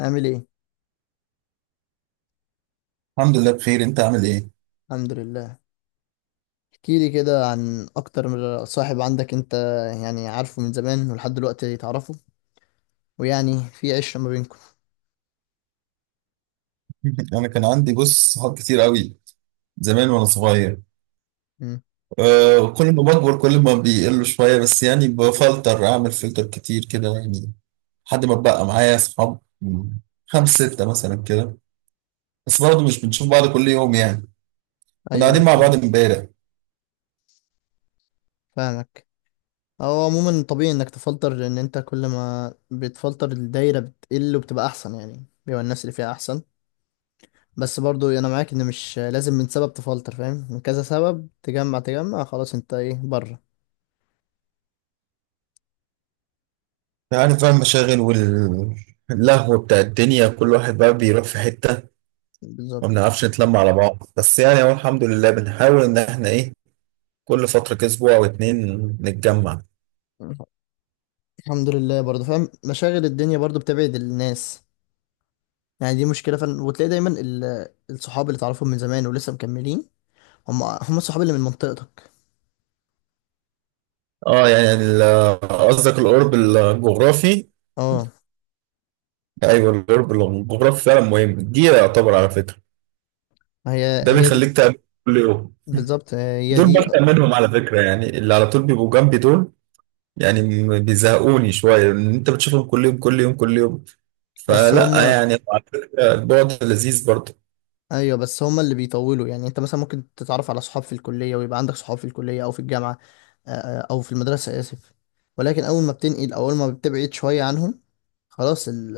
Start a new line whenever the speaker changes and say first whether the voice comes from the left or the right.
left: عامل ايه؟
right: الحمد لله بخير، انت عامل ايه؟
left: الحمد لله. احكي لي كده عن اكتر من صاحب عندك انت، يعني عارفه من زمان ولحد دلوقتي تعرفه، ويعني في عشرة ما بينكم.
right: انا كان عندي، بص، صحاب كتير قوي زمان وانا صغير.
left: امم.
right: أه، كل ما بكبر كل ما بيقلوا شويه، بس يعني اعمل فلتر كتير كده يعني. لحد ما بقى معايا صحاب خمس ستة مثلا كده. بس برضه مش بنشوف بعض كل يوم يعني. كنا
left: ايوه، ايوه،
right: قاعدين مع
left: فاهم.
right: بعض امبارح انت.
left: فاهمك. هو عموما طبيعي انك تفلتر لان انت كل ما بتفلتر الدايره بتقل وبتبقى احسن، يعني بيبقى الناس اللي فيها احسن. بس برضو انا معاك ان مش لازم من سبب تفلتر فاهم، من كذا سبب تجمع تجمع. خلاص انت ايه بره؟
right: عارف بقى المشاغل واللهو بتاع الدنيا، كل واحد بقى بيروح في حتة. ما
left: بالظبط.
right: بنعرفش نتلم على بعض، بس يعني هو الحمد لله بنحاول ان احنا ايه، كل فترة كده اسبوع او اتنين نتجمع.
left: الحمد لله. برضو فاهم مشاغل الدنيا برضو بتبعد الناس. يعني دي مشكلة فعلا، وتلاقي دايما الصحاب اللي تعرفهم من زمان ولسه مكملين هم هم الصحاب اللي من منطقتك.
right: اه يعني قصدك القرب الجغرافي.
left: اه.
right: ايوه، القرب الجغرافي فعلا مهم، دي يعتبر على فكره.
left: هي
right: ده
left: هي دي.
right: بيخليك تقابل كل يوم.
left: بالظبط، هي
right: دول
left: دي.
right: ببدأ منهم على فكره، يعني اللي على طول بيبقوا جنبي دول. يعني بيزهقوني شويه، لان انت بتشوفهم كل يوم كل يوم كل يوم.
left: بس
right: فلا
left: هم.
right: يعني على فكره البعد لذيذ برضه.
left: ايوه، بس هم اللي بيطولوا، يعني انت مثلا ممكن تتعرف على صحاب في الكلية ويبقى عندك صحاب في الكلية او في الجامعة. او في المدرسة، اسف. ولكن اول ما بتنقل او اول ما بتبعد شوية عنهم، خلاص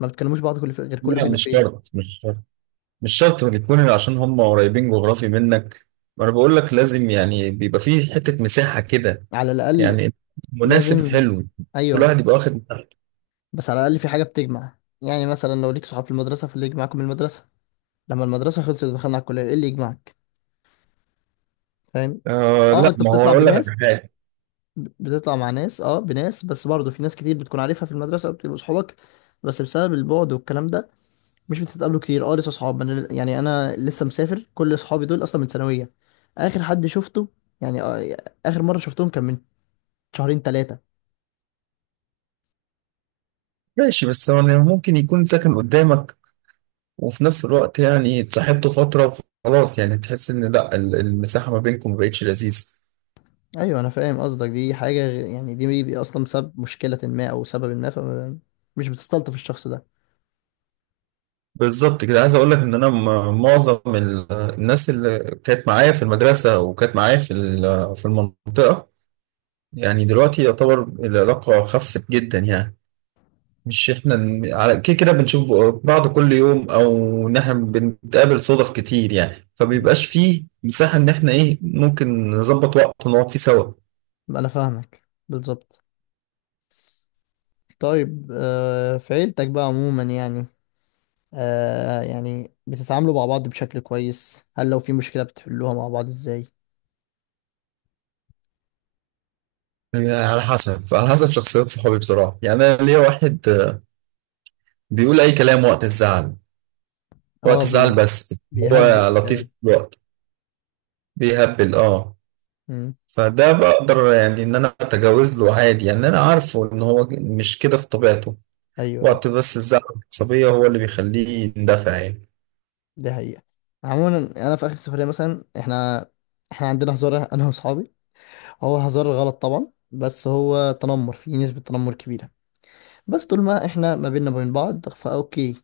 left: ما بتكلموش بعض غير كل
right: لا،
left: فين
right: مش
left: وفين.
right: شرط، مش شرط. مش شرط يكون عشان هم قريبين جغرافي منك. ما انا بقول لك لازم يعني بيبقى فيه حته مساحه كده،
left: على الاقل.
right: يعني مناسب،
left: لازم.
right: حلو. كل
left: ايوه.
right: واحد يبقى واخد مساحته.
left: بس على الأقل في حاجة بتجمع، يعني مثلا لو ليك صحاب في المدرسة فاللي يجمعكم من المدرسة، لما المدرسة خلصت ودخلنا على الكلية ايه اللي يجمعك؟ فاهم.
right: آه
left: اه،
right: لا،
left: انت
right: ما هو اقول لك على حاجه.
left: بتطلع مع ناس، اه بناس، بس برضه في ناس كتير بتكون عارفها في المدرسة وبتبقوا صحابك، بس بسبب البعد والكلام ده مش بتتقابلوا كتير. اه، لسه صحاب. أنا يعني، انا لسه مسافر، كل صحابي دول اصلا من ثانوية. اخر حد شفته يعني، اخر مرة شفتهم كان من شهرين ثلاثة.
right: ماشي، بس هو يعني ممكن يكون ساكن قدامك وفي نفس الوقت يعني اتصاحبته فتره وخلاص، يعني تحس ان لا المساحه ما بينكم ما بقتش لذيذه.
left: ايوه، انا فاهم قصدك. دي حاجه اصلا سبب مشكله ما او سبب ما، فمش بتستلطف الشخص ده.
right: بالظبط كده، عايز اقول لك ان انا معظم الناس اللي كانت معايا في المدرسه وكانت معايا في في المنطقه، يعني دلوقتي يعتبر العلاقه خفت جدا يعني. مش احنا على كده كده بنشوف بعض كل يوم، او ان احنا بنتقابل صدف كتير يعني،
left: مم.
right: فبيبقاش فيه مساحة ان احنا ايه ممكن نظبط وقت ونقعد فيه سوا.
left: انا فاهمك. بالظبط. طيب، في عيلتك بقى عموما، يعني، يعني بتتعاملوا مع بعض بشكل كويس؟ هل لو في مشكله بتحلوها مع بعض ازاي؟
right: يعني على حسب شخصيات صحابي بصراحة. يعني انا ليا واحد بيقول اي كلام وقت الزعل.
left: اه،
right: وقت الزعل بس. هو
left: بيهبل في
right: لطيف
left: الكلام.
right: في الوقت، بيهبل اه.
left: مم.
right: فده بقدر يعني ان انا اتجاوز له عادي، يعني انا عارفه ان هو مش كده في طبيعته.
left: ايوه، ايوه.
right: وقت بس الزعل العصبية هو اللي بيخليه يندفع يعني.
left: دي حقيقه. عموما انا في اخر سفريه مثلا، احنا عندنا هزار انا واصحابي. هو هزار غلط طبعا، بس هو تنمر فيه نسبه تنمر كبيره. بس طول ما احنا ما بيننا وبين بعض فاوكي،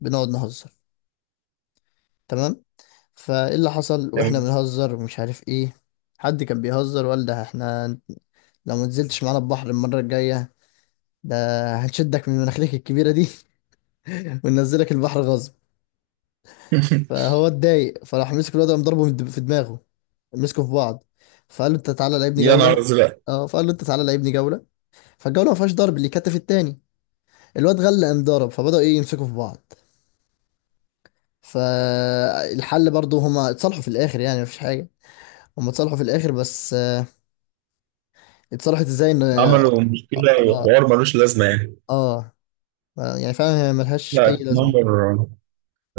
left: بنقعد نهزر، تمام. فايه اللي حصل واحنا
right: تمام.
left: بنهزر ومش عارف ايه، حد كان بيهزر وقال، ده احنا لو ما نزلتش معانا البحر المرة الجاية ده هنشدك من مناخيرك الكبيرة دي وننزلك البحر غصب. فهو اتضايق، فراح مسك الواد، قام ضربه في دماغه، مسكوا في بعض. فقال له انت تعالى لعبني
right: يا
left: جولة.
right: نهار ازرق.
left: اه، فقال له انت تعالى لعبني جولة، فالجولة ما فيهاش ضرب اللي كتف التاني. الواد غلى قام ضرب، فبدأوا ايه يمسكوا في بعض. فالحل برضه هما اتصالحوا في الاخر يعني، مفيش حاجه. هما اتصالحوا في الاخر، بس، اتصالحت ازاي، ان
right: عملوا مشكله
left: اه
right: وحوار ملوش لازمه يعني.
left: آه، يعني فعلا هي ملهاش
right: لا
left: اي لازمه.
right: التنمر.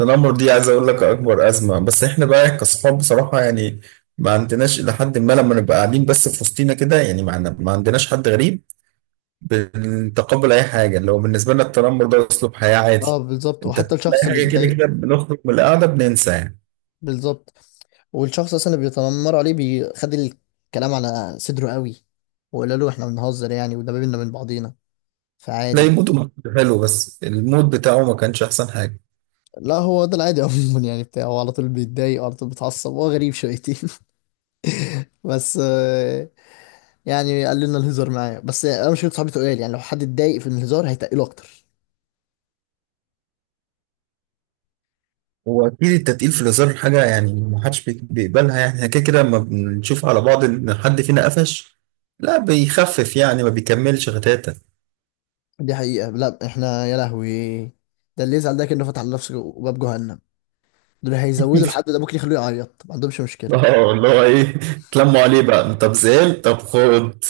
right: التنمر دي عايز اقول لك اكبر ازمه، بس احنا بقى كصحاب بصراحه يعني ما عندناش، الى حد ما لما نبقى قاعدين بس في وسطينا كده يعني ما عندناش حد غريب. بنتقبل اي حاجه، لو بالنسبه لنا التنمر ده اسلوب حياه
left: اه،
right: عادي.
left: بالظبط،
right: انت
left: وحتى الشخص
right: اي
left: اللي
right: حاجه، كده
left: اتضايق.
right: كده بنخرج من القعده بننسى يعني.
left: بالظبط، والشخص اصلا اللي بيتنمر عليه بيخد الكلام على صدره قوي، وقال له احنا بنهزر يعني، وده بينا من بعضينا،
right: تلاقي
left: فعادي.
right: موده حلو، بس المود بتاعه ما كانش احسن حاجه.
left: لا، هو ده العادي عموما يعني، بتاعه هو على طول بيتضايق وعلى طول بيتعصب، هو غريب شويتين. بس، يعني قال لنا الهزار معايا، بس انا مش صاحبي تقال، يعني لو حد اتضايق في الهزار هيتقله اكتر.
right: هو اكيد التتقيل في الهزار حاجه، يعني ما حدش بيقبلها، يعني احنا كده كده لما بنشوف على بعض ان حد فينا قفش، لا بيخفف يعني، ما بيكملش غتاته.
left: دي حقيقة. لا احنا يا لهوي، ده اللي يزعل ده كأنه فتح لنفسه باب جهنم، دول هيزودوا. الحد ده ممكن يخلوه يعيط، ما عندهمش مشكلة.
right: اه اللي هو ايه، تلموا عليه بقى؟ طب زعل طب خد.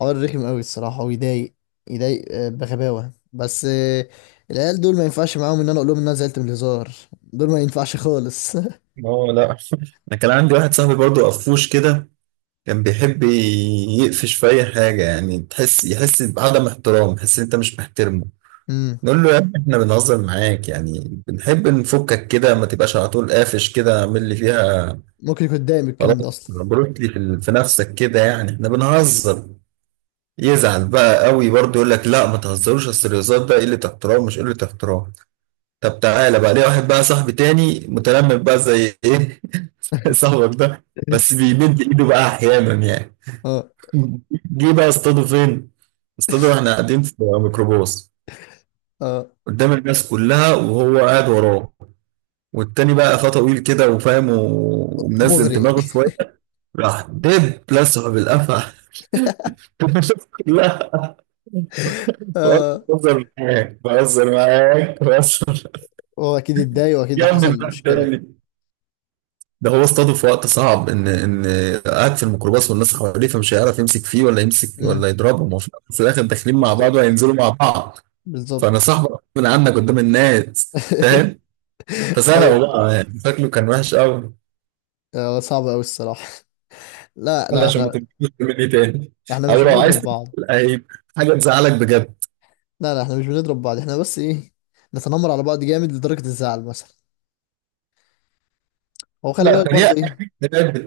left: حوار رخم قوي الصراحة ويضايق، يضايق بغباوة، بس العيال دول ما ينفعش معاهم ان انا اقول لهم ان انا زعلت من الهزار. دول ما ينفعش خالص.
right: اه لا، انا كان عندي واحد صاحبي برضو قفوش كده، كان بيحب يقفش في اي حاجه، يعني يحس بعدم احترام، يحس ان انت مش محترمه.
left: مم.
right: نقول له يا ابني احنا بنهزر معاك، يعني بنحب نفكك كده، ما تبقاش على طول قافش كده، اعمل لي فيها.
left: ممكن يكون اتضايق من الكلام ده
right: خلاص
left: اصلا.
right: مبروك لي في في نفسك كده، يعني احنا بنهزر. يزعل بقى قوي برضه، يقول لك لا ما تهزروش، اصل الهزار ده قله احترام. مش قله احترام، طب تعالى بقى. ليه واحد بقى صاحبي تاني متلمم بقى زي ايه. صاحبك ده بس بيمد ايده بقى احيانا يعني.
left: اه،
right: جه بقى اصطاده فين؟ اصطاده واحنا قاعدين في ميكروباص،
left: اه،
right: قدام الناس كلها، وهو قاعد وراه، والتاني بقى قفاه طويل كده وفاهم ومنزل
left: مغري.
right: دماغه شويه، راح دب لسه بالقفا. لا،
left: اه،
right: بهزر معاك، بهزر معاك، بهزر.
left: هو اكيد اتضايق واكيد ده
right: يا عم ده
left: حصل مشكلة.
right: تاني. ده هو اصطاده في وقت صعب، ان قاعد في الميكروباص والناس حواليه، فمش هيعرف يمسك فيه ولا يمسك
left: مم.
right: ولا يضربهم، هو في الأول وفي الاخر داخلين مع بعض
left: بالظبط.
right: وهينزلوا مع بعض. فانا
left: بالظبط.
right: صاحبك من عنك قدام الناس، فاهم. فسرقوا
left: ايوه.
right: بقى، يعني شكله كان وحش قوي.
left: هو صعب قوي الصراحه. لا،
right: ولا
left: لا،
right: عشان ما
left: احنا
right: تبقاش مني تاني، او
left: مش
right: لو عايز
left: بنضرب بعض.
right: تزعل، هيبقى حاجه تزعلك بجد.
left: لا، لا، احنا مش بنضرب بعض، احنا بس ايه، نتنمر على بعض جامد لدرجه الزعل مثلا. هو خلي
right: لا،
left: بالك برضه
right: تريق
left: ايه،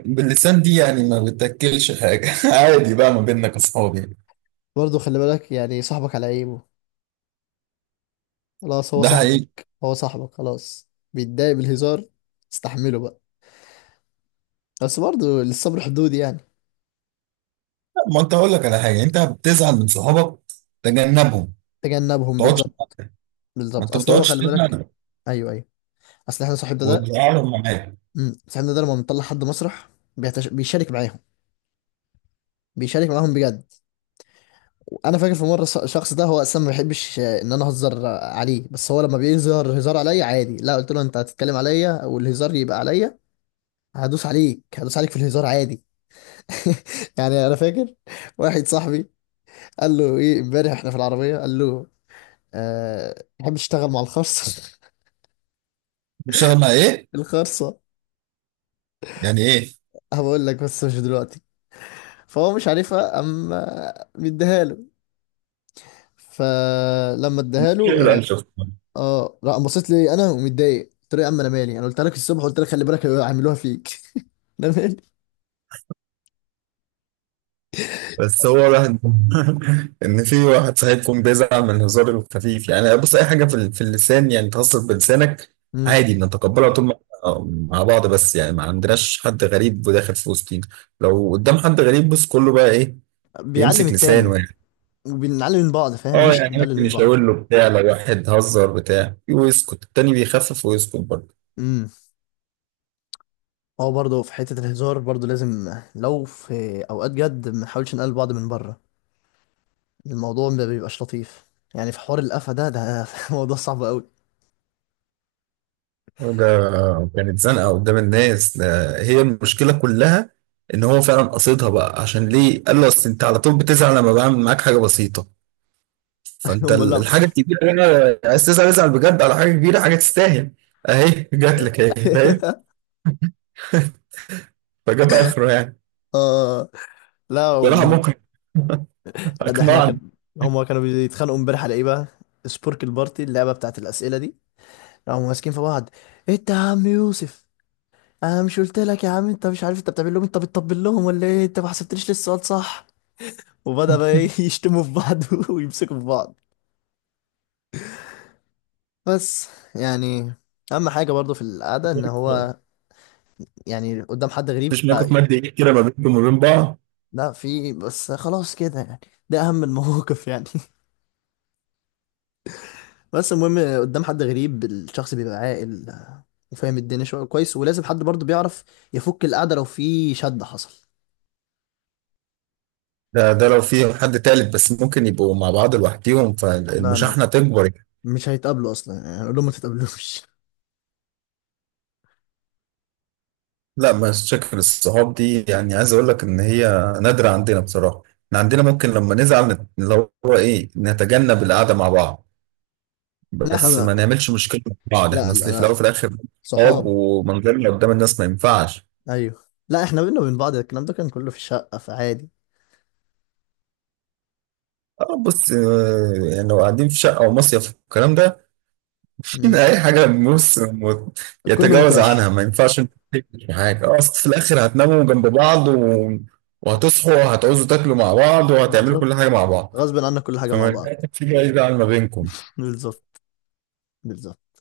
right: باللسان دي يعني ما بتاكلش حاجه. عادي بقى ما بيننا كصحاب يعني.
left: برضه خلي بالك يعني صاحبك على عيبه، خلاص، هو
right: ده حقيقي.
left: صاحبك، هو صاحبك خلاص. بيتضايق بالهزار، استحمله بقى، بس برضه للصبر حدود يعني.
right: لا، ما انت اقول لك على حاجه، انت بتزعل من صحابك تجنبهم، ما
left: تجنبهم.
right: تقعدش
left: بالظبط.
right: معاهم. ما
left: بالظبط،
right: انت ما
left: اصل هو
right: بتقعدش
left: خلي بالك.
right: تزعل
left: ايوه، ايوه. اصل احنا
right: وتزعلهم معاك.
left: صاحبنا ده لما بنطلع حد مسرح، بيشارك معاهم، بيشارك معاهم بجد. انا فاكر في مره، الشخص ده هو اصلا ما بيحبش، ان انا اهزر، عليه، بس هو لما بيظهر هزار عليا عادي. لا، قلت له انت هتتكلم عليا والهزار يبقى عليا، هدوس عليك هدوس عليك في الهزار عادي. يعني انا فاكر واحد صاحبي قال له ايه امبارح احنا في العربيه، قال له أه تحب تشتغل مع الخرصه؟
right: بتشتغل مع ايه؟
left: الخرصه
right: يعني ايه؟
left: هقول لك بس مش دلوقتي. فهو مش عارفها اما مديها له. فلما اداها له،
right: شغل قال شخص.
left: اه، لا، بصيت لي انا ومتضايق، قلت له يا عم انا مالي، انا قلت لك الصبح، قلت لك خلي بالك هيعملوها فيك. انا مالي.
right: بس هو واحد. ان في واحد صاحبكم بيزعل من الهزار الخفيف، يعني بص اي حاجه في اللسان، يعني تهزر بلسانك
left: امم.
right: عادي بنتقبلها طول ما مع بعض، بس يعني ما عندناش حد غريب داخل في وسطينا. لو قدام حد غريب بص، كله بقى ايه،
left: بيعلم
right: بيمسك
left: التاني.
right: لسانه يعني.
left: وبنعلم من بعض، فاهم،
right: اه
left: مش
right: يعني
left: بنقلل
right: ممكن
left: من بعض.
right: يشاور له بتاع، لو واحد هزر بتاع ويسكت التاني، بيخفف ويسكت برضه.
left: امم. هو برضه في حته الهزار برضه لازم لو في اوقات جد ما نحاولش نقلل بعض من بره. الموضوع ما بيبقاش لطيف يعني، في حوار القفا ده. موضوع صعب قوي.
right: ده كانت زنقة قدام الناس، ده هي المشكلة كلها. ان هو فعلا قصدها بقى، عشان ليه قال له اصل انت على طول بتزعل لما بعمل معاك حاجة بسيطة. فانت
left: هم، لا.
right: الحاجة الكبيرة هنا عايز تزعل، ازعل بجد على حاجة كبيرة، حاجة تستاهل. اهي جات لك اهي، فاهم. فجاب اخره يعني.
left: اه، لا،
right: بصراحة ممكن.
left: لا، ده احنا كان،
right: اقنعني.
left: هما كانوا بيتخانقوا امبارح على ايه بقى، سبورك البارتي، اللعبه بتاعت الاسئله دي، قاموا ماسكين في بعض. انت يا عم يوسف، انا مش قلت لك يا عم، انت مش عارف انت بتعمل لهم إيه؟ انت بتطبل لهم ولا ايه؟ انت ما حسبتليش لسه السؤال صح. وبدأ بقى ايه يشتموا في بعض ويمسكوا في بعض. بس، يعني، اهم حاجة برضو في القعدة، ان هو يعني قدام حد غريب
right: مفيش موقف
left: بقى.
right: مادي كده ما بينكم وما بين بعض؟
left: لا، في، بس خلاص كده يعني، ده اهم المواقف يعني. بس المهم قدام حد غريب الشخص بيبقى عاقل، وفاهم الدنيا شوية كويس، ولازم حد برضو بيعرف يفك القعدة لو في شد حصل.
right: ده لو في حد تالت، بس ممكن يبقوا مع بعض لوحديهم
left: لا،
right: فالمشاحنة تكبر يعني.
left: مش هيتقابلوا اصلا يعني، هنقول لهم ما تتقابلوش.
right: لا، مشاكل الصحاب دي يعني عايز اقول لك ان هي نادرة عندنا بصراحة. احنا عندنا ممكن لما نزعل اللي هو ايه، نتجنب القعدة مع بعض.
left: لا احنا
right: بس ما نعملش مشكلة مع بعض،
left: لا،
right: احنا
left: لا،
right: اصل في الاول
left: لا،
right: وفي الاخر صحاب،
left: صحاب.
right: ومنظرنا قدام الناس ما ينفعش.
left: ايوه. لا احنا بينا وبين بعض الكلام ده كان كله في الشقه فعادي.
right: اه بص، يعني لو قاعدين في شقة او مصيف والكلام ده،
left: مم.
right: اي حاجة بص
left: كله
right: يتجاوز
left: متاح.
right: عنها، ما ينفعش انت تكتشف حاجة، اصل في الاخر هتناموا جنب بعض وهتصحوا وهتعوزوا تاكلوا مع بعض وهتعملوا كل حاجة
left: بالظبط،
right: مع بعض.
left: غصب عنا كل حاجه
right: فما
left: مع
right: ينفعش
left: بعض.
right: في بعيد عن ما بينكم.
left: بالظبط. بالظبط.